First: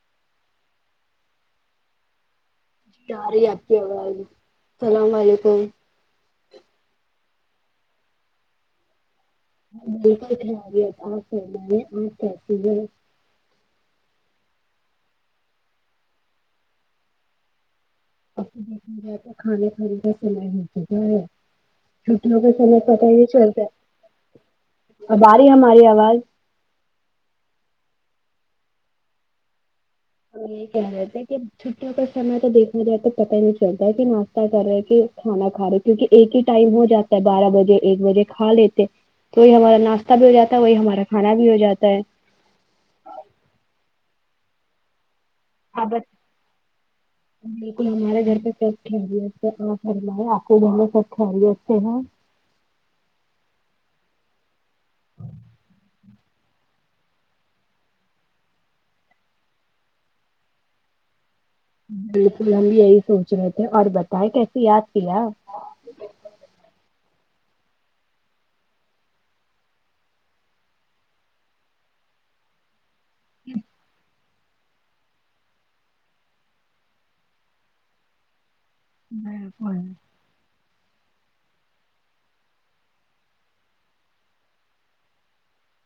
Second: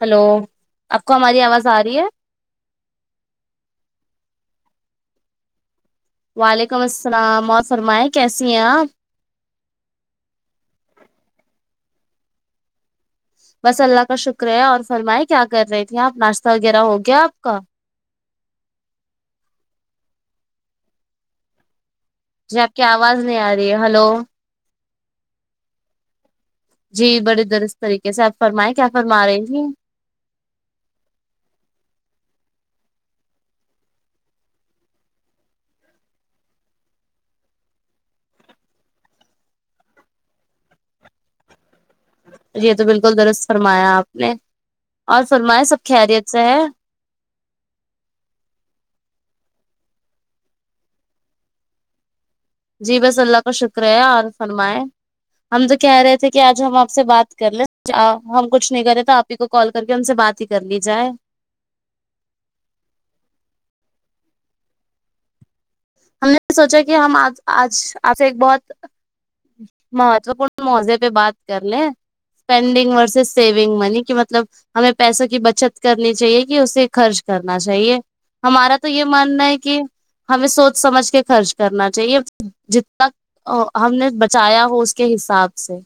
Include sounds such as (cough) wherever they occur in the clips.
hello آپ کو ہماری آواز آ رہی ہے جی ارہی آپ کی آواز سلام علیکم وعلیکم السلام اور فرمائے کیسی ہیں آپ بالکل خیریت آپ سنائیے آپ کیسے ہے بس اللہ کا شکر ہے اور فرمائے کیا کر رہی تھی آپ ناشتہ وغیرہ ہو گیا آپ کا (unintelligible) کھانا کھانے کا سمے ہو چکا ہے چھٹیوں کا جی آپ سمے کی پتا آواز ہی نہیں آ چلتا ہے رہی ہلو اب اری ہماری آواز جی بڑی درس طریقے سے آپ فرمائے کیا فرما رہی تھی ہیں ہم یہ کہ رہے تھے کہ چھٹی کا سمے تو دیکھا جائے تو پتا ہی نہیں چلتا ہے کہ ناشتہ کر رہے کہ کھانا کھا رہے کیونکہ ایک ہی ٹائم ہو جاتا ہے بارہ بجے ایک بجے کھا لیتے تو وہی ہمارا ناشتہ بھی ہو جاتا ہے وہی ہمارا کھانا بھی ہو جاتا ہے جی تو بالکل درست فرمایا آپ نے اور فرمایا سب آپ خیریت سے ہے بالکل ہمارے گھر پہ سب خیریت سے اپ فرمائیے اپ کے گھر میں سب خیریت سے ہیں جی بس اللہ کا شکر ہے اور فرمائے ہم تو کہہ رہے تھے ک کہ آج ہم آپ سے بات کر لیں ہم کچھ نہیں کرے تو آپ ہی کو کال کر کے ان سے بات ہی کر لی جائے بالکل ہم یہی سوچ رہے تھے اور بتائے کیسے یاد کیا ہم نے سوچا کہ ہم آج آج آپ سے ایک بہت مہتوپورن موزے پہ بات کر لیں اسپینڈنگ سے سیونگ منی کہ مطلب ہمیں پیسوں کی بچت کرنی چاہیے کہ اسے خرچ کرنا چاہیے ہمارا تو یہ ماننا ہے بالکل کہ ہمیں سوچ سمجھ کے خرچ کرنا چاہیے جتنا او ہم نے بچایا ہو اس کے حساب سے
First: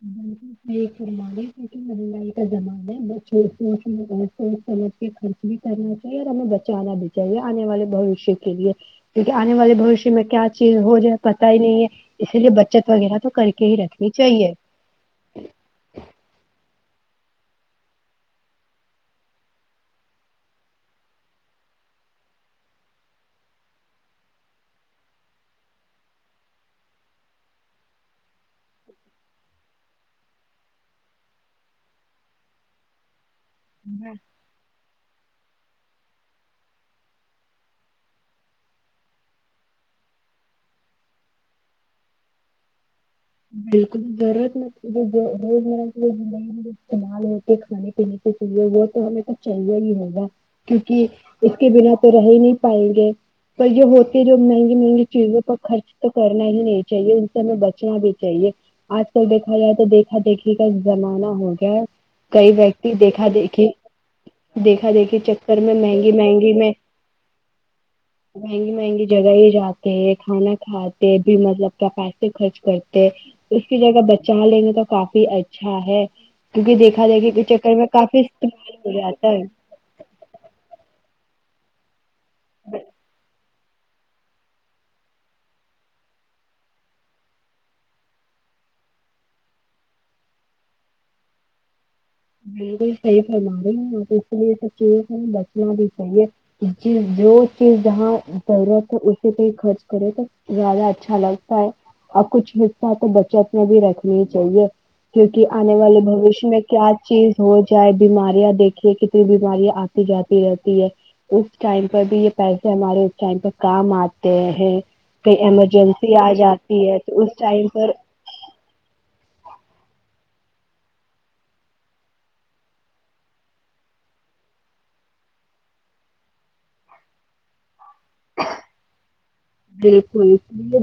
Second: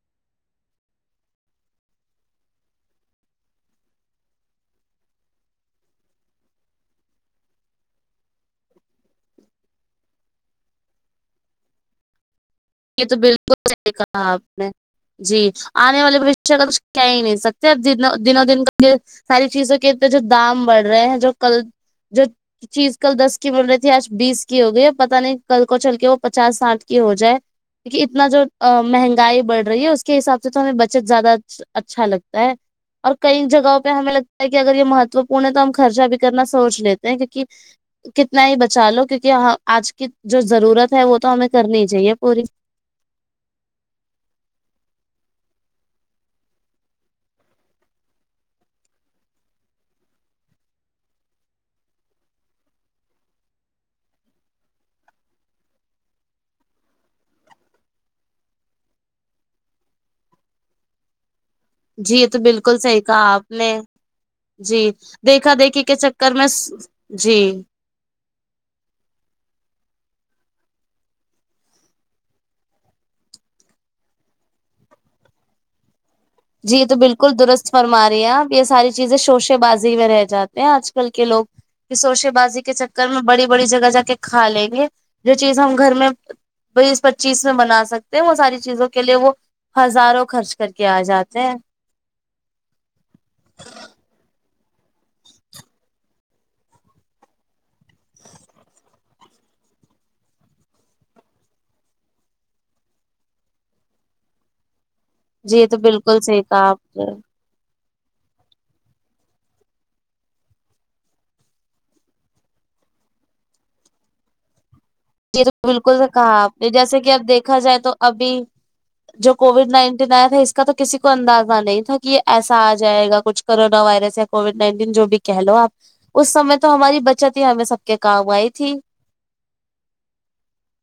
(unintelligible) صحیح فرما رہے مہنگائی کا زمانہ ہے ب چھوٹ سچ میں بہت سوچ سمجھ کے خرچ بھی کرنا چاہیے اور ہمیں بچانا بھی چاہیے چاہیے آنے والے بوشیہ کے لیے کیونکہ آنے والے بوشیہ میں کیا چیز ہو جائے پتا ہی نہیں ہے اسی لیے بچت یہ وغیرہ تو کر بالکل کے ہی صحیح رکھنی کہا چاہیے آپ نے جی آنے والے پچ (unintelligible) چاو کا کہ ہی نہیں سکتے اب جیتنے دنوں دن ساری چیزوں کے جو دام بڑھ رہے ہیں جو کل جو چیز کل دس کی مل رہی تھی آج بیس کی ہو گئی پتا نہیں کل کو چل کے وہ پچاس ساٹھ کی ہو جائے کہ اتنا جو مہنگائی بڑھ رہی ہے اس کے حساب سے تو ہمیں بچت زیادہ اچھا لگتا ہے اور کئی جگہوں پہ ہمیں لگتا ہے کہ اگر یہ مہتوپورن ہے تو ہم خرچہ بھی کرنا سوچ لیتے ہیں کیونکہ کتنا ہی بچا لو کیونکہ آج کی جو ضرورت ہے وہ تو ہمیں کرنی ہی چاہیے پوری بالکل رورت نہیںتی دو من کو ج (unintelligible) استعمال ہو کے کھانے پینے کے چیزیں وہ تو ہے تو چاہیے ہی ہوگا کیونکہ اس کے بنا تو رہ ہی نہیں پائیں گے پر یہ ہوتی ہے جو مہنگی مہنگی چیزوں پر خرچ تو کرنا ہی نہیں چاہیے ان سے ہمیں بچنا بھی چاہیے آج کل دیکھا جائے تو دیکھا دیکھی کا زمانہ ہو گیا ہے جی یہ تو کئی بالکل ویکتی صحیح دیکھا کہا آپ دیکھی نے جی دیکھا دیکھی دیکھا چکر میں دیکھی کے مہنگی چکر مہنگی میں جی مہنگی مہنگی جگہ یہ جاتے ہیں کھانا کھاتے بھی مطلب کا پیسے خرچ کر اس کی جگہ بچا لینگے تو کافی اچھا ہے کیونکہ جی یہ تو دیکھا جائے بالکل کہ کے درست چکر میں کافی فرمارہی ہیں آپ یہ استعمال ساری ہو چیزیں جاتا ہے شوشے بازی میں رہ جا آج کل کے لوگ کہ شوشے بازی کے چکر میں بڑی بڑی جگہ جا کے کھا لیں گے جو چیز ہم گھر میں بیس پچیس میں بنا سکتے ہیں وہ ساری چیزوں کے لیے وہ ہزاروں خرچ کر کے آ جات ہیں بالکل صحیح فرما رہی ہوں تو اس لیے تو چائے بچنے بھی چائے ج جو چیز جہاں ضرورت ہے پہ خرچ کرے تو زیادہ اچھا لگتا ہے اور کچھ حصہ تو بچت میں بھی رکھنی ہی چاہیے کیونکہ جی یہ آنے تو والے بالکل صحیح بھشیہ میں کہا کیا آپ نے چیز ہو جائے بیماریاں دیکھیے کتنی بیماریاں آتی جاتی رہتی ہے اس ٹائم پر بھی یہ پیسے ہمارے اس ٹائم پر کام آتے ہیں کہیں یہ تو بالکل ایمرجنسی آ کہا آپ نے جاتی ہے جیسے کہ تو اب اس دیکھا ٹائم جائے تو پر ابھی جو کووڈ نائنٹین آیا تھا اس کا تو کسی کو اندازہ نہیں تھا کہ ایسا آ جائے گا کچھ کرونا وائرس یا کووڈ نائنٹین جو بھی کہہ لو آپ اس سمے تو ہماری بچت ہی ہمیں سب کے کام آئی تھی بالکل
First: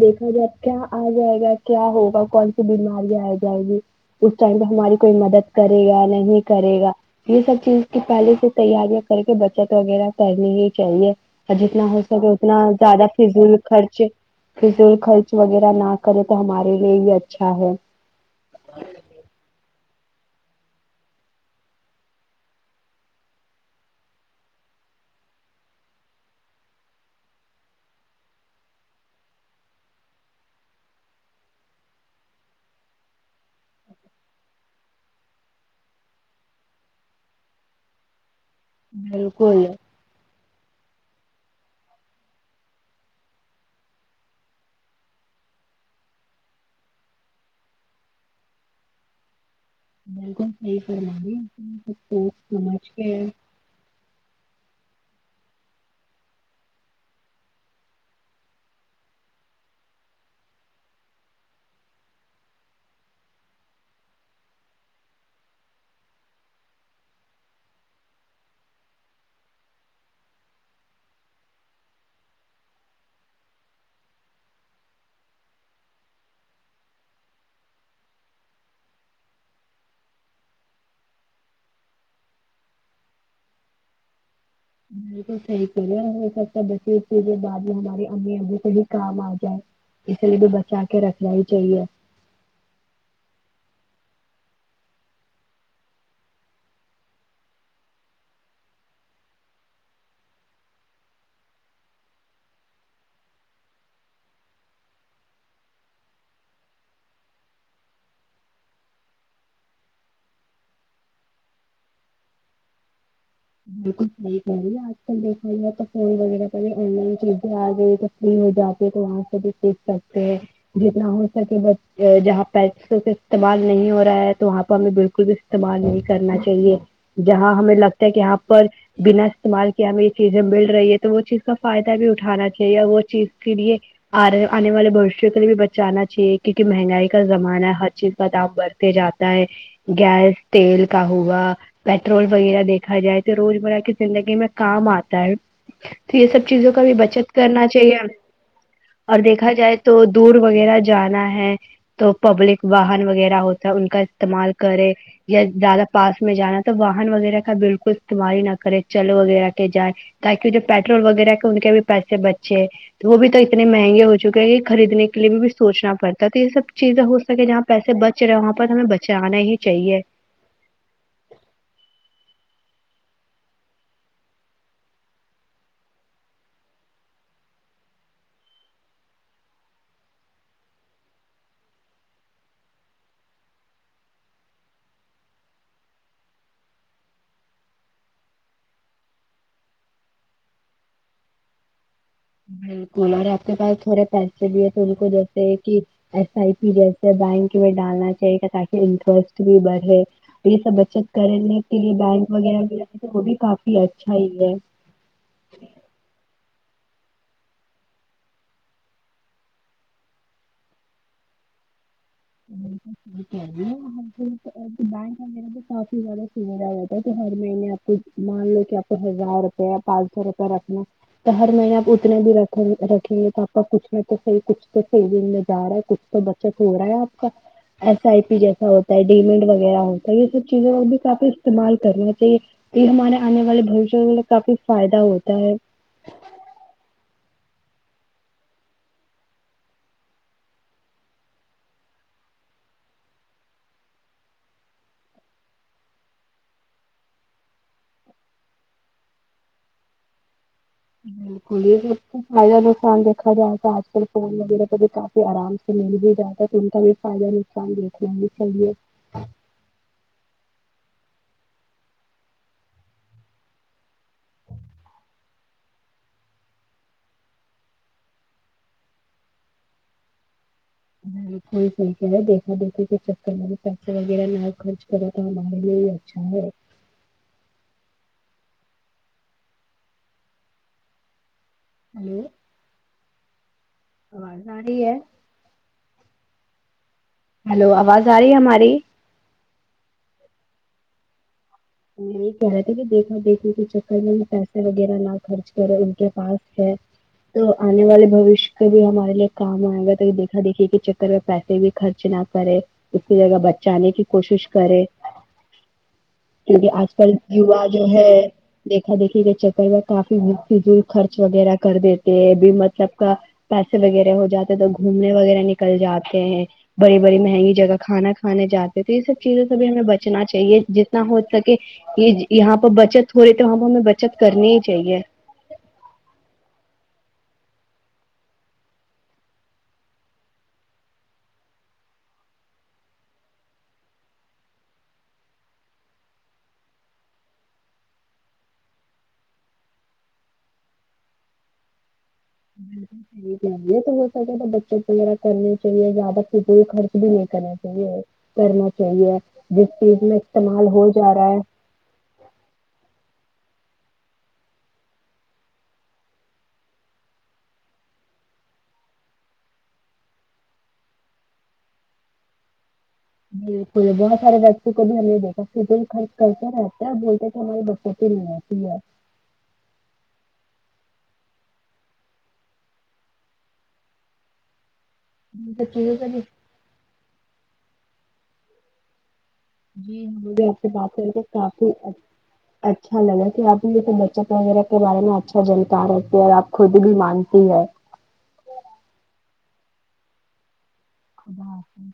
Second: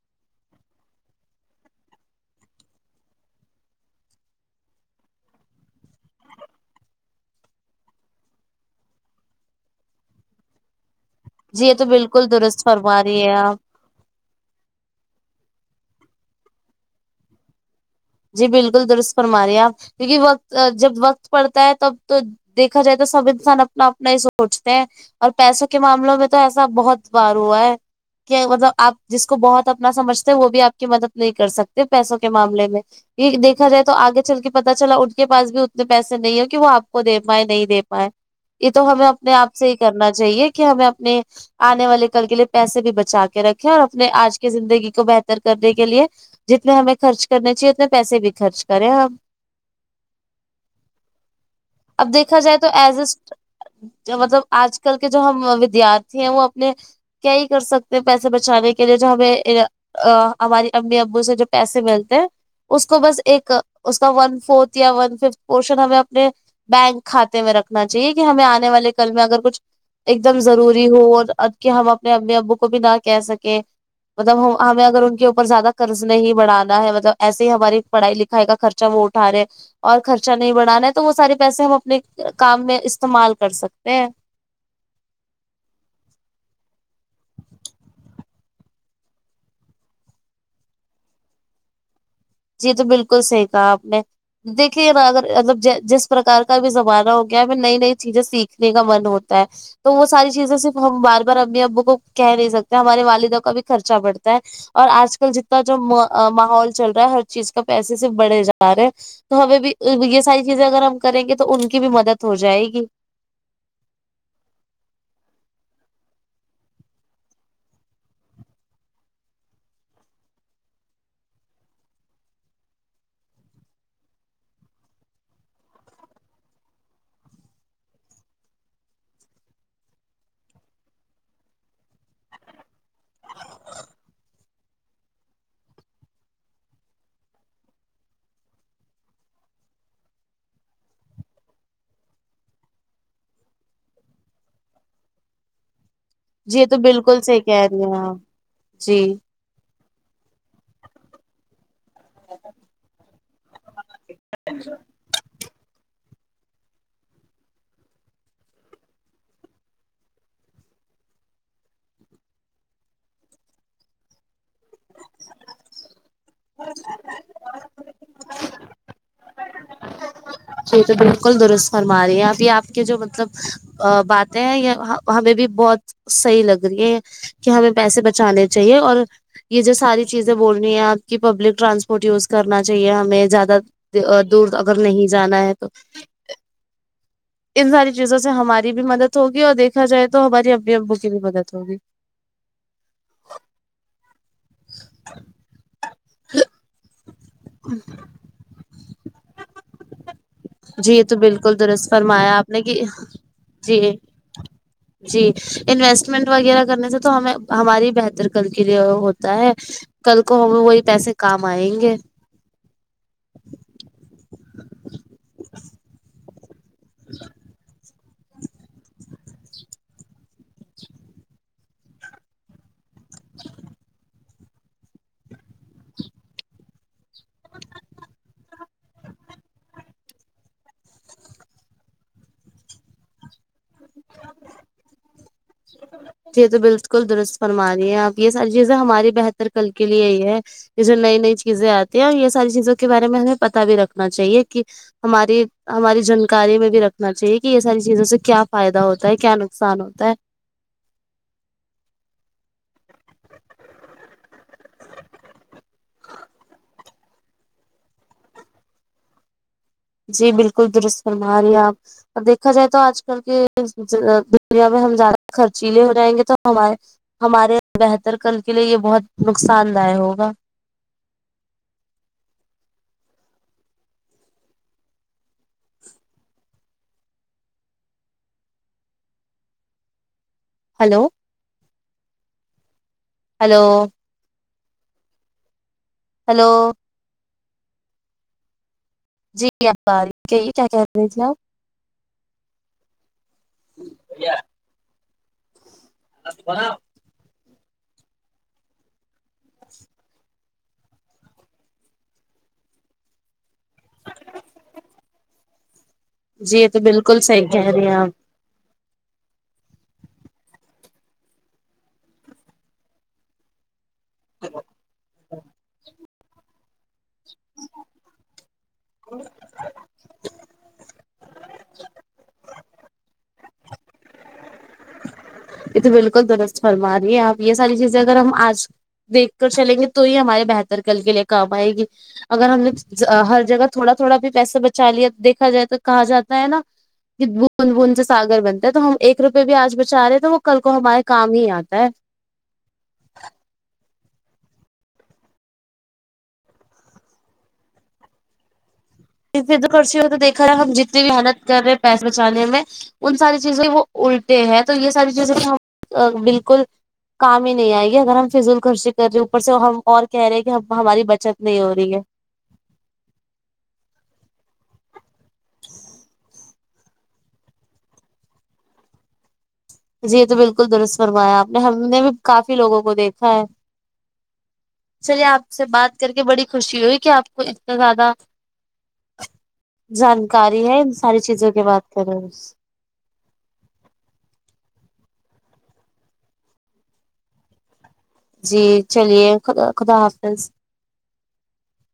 دیکھا جائے اب کیا آ جائے گا کیا ہوگا کون سی بیماریں آ جائے گی اس ٹائم پہ ہماری کوئی مدد کرے گا نہیں کرے گا یہ سب چیز کی پہلے سے تیاریاں کر کے بچت وغیرہ کرنی ہی چاہیے جی یہ جتنا تو ہو سکے بالکل اتنا درست فرما زیادہ رہی ہے آپ فضول خرچ فضول خرچ وغیرہ نہ کرے تو ہمارے لیے ہی اچھا ہے جی بالکل درست فرما رہے آپ کیونکہ وقت جب وقت پڑتا ہے تب تو دیکھا جائے تو سب انسان اپنا اپنا ہی سوچتے ہیں اور پیسوں کے معاملوں میں تو ایسا بہت بار ہوا ہے کہ مطلب آپ جس کو بہت اپنا سمجھتے وہ بھی آپ کی مدد نہیں کر سکتے پیسوں کے معاملے میں یہ دیکھا جائے تو آگے چل کے پتا چلا ان کے پاس بھی اتنے پیسے نہیں ہے کہ وہ آپ کو دے پائے نہیں دے پائے یہ تو ہمیں اپنے آپ بالکل سے ہی کرنا چاہیے کہ ہمیں اپنے آنے والے کل کے لیے پیسے بھی بچا کے رکھے اور اپنے آج کی زندگی کو بہتر کرنے کے لیے جتنے ہمیں خرچ کرنے چاہیے اتنے پیسے بھی خرچ کریں ہم یہ فرمارہی ہو اب دیکھا جائے تو ایس مطلب آج کل کے جو ہم ودیارتھی ہیں وہ اپنے کیا ہی کر سکتے ہیں پیسے بچانے کے لیے جو ہمیں ا ہماری امی ابو سے جو پیسے ملتے ہیں اس کو بس ایک اس کا ون فورتھ یا ون ففتھ پورشن ہمیں اپنے بینک کھاتے میں رکھنا چاہیے کہ ہمیں آنے والے کل میں اگر کچھ ایک دم ضروری ہو اور اب کہ ہم اپنے امی ابو کو بھی نہ کہہ سکیں مطلب ہمیں اگر ان کے اوپر زیادہ قرض نہیں بڑانا ہے مطلب ایس ہماری پڑھائی لکھائی کا خرچہ وہ اٹا رہے ہیں اور خرچہ نہیں بڑھانا ہے تو وہ سارے پیسے ہم اپنے کام میں استعمال کر سکتے ہیں بالکل صحیح کرہ رہے اور ہم سب بچے بعد میں ہماری امی ابو سے بھی کام آ جائے اس لیے بھی بچا کے رکھنا ہی چاہیے جی تو بالکل صحیح کہا آپ نے دیکھیے نا اگر مطلب جس پرار کا بھی زمانہ ہو گیا ہے ہمیں نئی نئی چیزیں سیکھنے کا من ہوتا ہے تو وہ ساری چیزیں صرف ہم بار بار امی ابو کو کہہ نہیں سکتے ہمارے والدہ کا بھی خرچہ بڑھتا ہے اور آج کل جتنا جو ماحول چل رہا ہے ہر چیز کا پیسے صرف بڑے جا رہے تو ہمیں بھی یہ ساری چیزیں اگر ہم کریں گے تو ان کی بھی مدد ہو جائے گی بالکل صحیی کہہ رہی ہے آج کل دیکھا جائے تو فون وغیرہ پہے آن لائن چیزیں آ گائ تو ہو جاتی ہے تو وہاں سے بھی سیکھ سکتے ہیں جتنا ہو سکے ب جہاں پیسوں سے استعمال نہیں ہو رہا ہے تو وہاں پہ ہمیں بالکل بھی استعمال نہیں کرنا چاہیے جہاں ہمیں لگتا ہے کہ آ پر بنا استعمال کیا ہمیں یہ چیزیں مل رہی ہے تو وہ چیز کا فائدہ بھی اٹھانا چاہیے وہ چیز کے لیے آ رہے آنے والے بھویشیا کے لیے بھی بچانا چاہیے کیونکہ مہنگائی کا زمانہ ہے ہر چیز کا دام بڑھتے جاتا ہے گیس تیل کا ہوگا پیٹرول وغیرہ دیکھا جائے تو روزمرہ کی زندگی میں کام آتا ہے تو یہ سب جی چیزوں تو کا بھی بالکل بچت صحیح کرنا کہہ رہی چاہیے ہیں آپ جی اور دیکھا جائے تو دور وغیرہ جانا ہے تو پبلک واہن وغیرہ ہوتا ان کا استعمال کرے یا زیادہ پاس میں جانا تو واہن وغیرہ کا بالکل استعمال ہی نہ کرے چل وغیرہ کے جائے تاکہ وہ جو پیٹرول وغیرہ کے ان کے بھی پیسے بچے وہ بھی تو اتنے مہنگے ہو چکے ہیں خریدنے کے لیے بھی سوچنا پڑتا ہے تو یہ سب چیزیں ہو سکے جہاں پیسے بچ رہے وہاں پر ہمیں بچانا ہی چاہیے جی تو بالکل درست فرما رہی ہیں ابھی آپ کے جو مطلب ا باتیں ہیں یہ ہمیں بھی بہت صحیح لگ رہی ہے کہ ہمیں پیسے بچانے چاہیے اور یہ جو ساری چیزیں بول رہی ہیں آپ کی پبلک ٹرانسپورٹ یوز کرنا چاہیے ہمیں زیادہ دور اگر نہیں جانا ہے تو ان ساری چیزوں سے ہماری بھی مدد ہوگی اور دیکھا جائے تو ہماری امی ابو کی بھی مدد ہوگی بالکل اورے آپ کے پاس تھوڑے پیسے بھی ہے تو ان کو جیسے کہ ایس آئی پی جیسے بینک میں ڈالنا چاہیےا تاکہ انٹرسٹ بھی بڑھے یہ سب جی بچت تو بالکل کرنے کے درست لیے بینک فرمایا آپ نے کہ وغیرہ وہ بھی کافی جی اچھا ہی ہے جی انویسٹمنٹ وغیرہ کرنے سے تو ہمیں ہماری بہتر کر کے لیے ہوتا ہے کل کو ہم وہی پیسے کام آئیں گے (unintelligible) ا رہتا ہے تو ہر مہینے آپ کو مان لو کہ آپ کو ہزار روپیہ پانچ سو روپے رکھنا تو ہر مہینے آپ اتنے بھی رکھ رکھیں گے تو آپ کا کچھ نہ تو صحیح کچھ تو صحی دن میں جا رہا ہے کچھ تو بچت ہو رہا ہے آپ کا ایس آئی پی جیسا ہوتا ہے ڈیمینٹ وغیرہ ہوتا ہے یہ سب چیزوں کو بھی کافی استعمال کرنا چاہیے یہ ہمارے آنے والے بھوشیہ کے لی کافی فائدہ ہوتا ہے یہ تو بالکل درست فرما رہی ہیں آپ یہ ساری چیزیں ہماری بہتر کل کے لیے ہی ہے یہ جو نئی نئی چیزیں آتی ہیں یہ ساری چیزوں کے بارے میں ہمیں پتا بھی رکھنا چاہیے کہ ہماری ہماری جانکاری میں بھی رکھنا چاہیے کہ یہ ساری چیزوں سے کیا فائدہ ہوتا ہے کیا نقصان ہوتا ہے بالکل یہ فائدہ نقصان دیکھا جائےتو آج کل فون وغیرہ کا کافی آرام سے مل بھی جاتا ہے تو ان کا بھی فائدہ نقصان دیکھنا بھی چاہیے جی بالکل درست فرما رہی ہے آپ دیکھا جائے تو آج کل کے دنیا میں ہم زیادہ خرچیلے ہو جائیں گے تو ہمارے ہمارے بہتر کل کے لیے یہ بہت نقصان دہ ہوگا بالکل صحیح ہے دیکھا دیکھے کہ چر میں پیسے وغیرہ نہ خرچ کرو تو ہمارے لیے چاہے ہلو ہلو ہلو آواز آرہی ہے ہلو ہلو آواز آ رہی ہے ہماری جی اب آرہی کہیے کیا کہہ رہے تھے آپ ہم یہ کہہ رہے تھے کہ دیکھا دیکھی کے چکر میں پیسے وغیرہ نہ خرچ کر ان کے پاس آپ ہے تو آنے والے بھواشیے کے بھی ہمارے لیے کام آئے گا تو دیکھا دیکھیے کہ چکر میں پیسے بھی خرچ نہ کرے اس کی جگہ بچانے کی کوشش کرے جی یہ کیونکہ تو آج کل بالکل صحیح کہہ یوا جو رہی ہیں ہے آپ دیکھا دیکھی کے چکر میں کافی فضول خرچ وغیرہ کر دیتے ہیں بے مطلب کا پیسے وغیرہ ہو جاتے ہیں تو گھومنے وغیرہ نکل جاتے ہیں بڑی بڑی مہنگی جگہ کھانا کھانے جاتے تو یہ سب چیزوں سے بھی ہمیں بچنا چاہیے جتنا ہو سکے کہ یہ یہاں پہ بچت ہو رہی تو وہاں پہ ہمیں بچت کرنی ہی چاہیے یہ تو بالکل درست فرما رہی ہے آپ یہ ساری چیزیں اگر ہم آج دیکھ کر چلیں گے تو ہی ہمارے بہتر کل کے لیے کام آئے گی اگر ہم نے ہر جگہ تھوڑا تھوڑا بھی پیسہ بچا لیا دیکھا جائے تو کہا جاتا ہے نا بوند بوند سے ساگر بنتا ہے تو ہم ایک روپئے بھی آج بچا رہے ہیں تو وہ کل کو ہمارے کام ہی آتا ہے یہ تو ہو سکے تو بچت وغیرہ کرنے چاہیے زیادہ فضول خرچ بھی نہیں کرنا چاہیے کرنا چاہیے فد جس کرسی چیز ہو تو میں دیکھا جائے استعمال ہم ہو جتنی بھی جا رہا ہے محنت کر رہے ہیں پیسے بچانے میں ان ساری چیزیں وہ الٹے ہیں تو یہ ساری چیزیں میں بالکل کام ہی نہیں آئے گی اگر ہم فضول خرچی کر رہے ہیں اوپر سے ہم اور کہہ رہے ہیں کہ ہماری بچت نہیں ہو رہی ہے بالکل بہت سارے بچوں کو بھی ہم نے دیکھا خرچ کرتے رہتے اور بولتے تھے ہمارے بچت کلیر کلیر جی یہ تو بالکل درست فرمایا آپ نے ہم نے بھی کافی لوگوں کو دیکھا ہے چلیے آپ ان سے سب بات چیزوں کر بھی کے بڑی خوشی ہوئی کہ آپ کو اتنا زیادہ جی مجھے جانکاری آپ سے ہے ان بات کر ساری کے چیزوں کی کافی بات کرو اچ- اچھا لگا کہ آپ بھی تو بچت وغیرہ کے بارے میں اچھا جانکار رہتی ہے اور آپ خود بھی مانتی ہے جی چلیے خداخدا حافظ خدا حافظ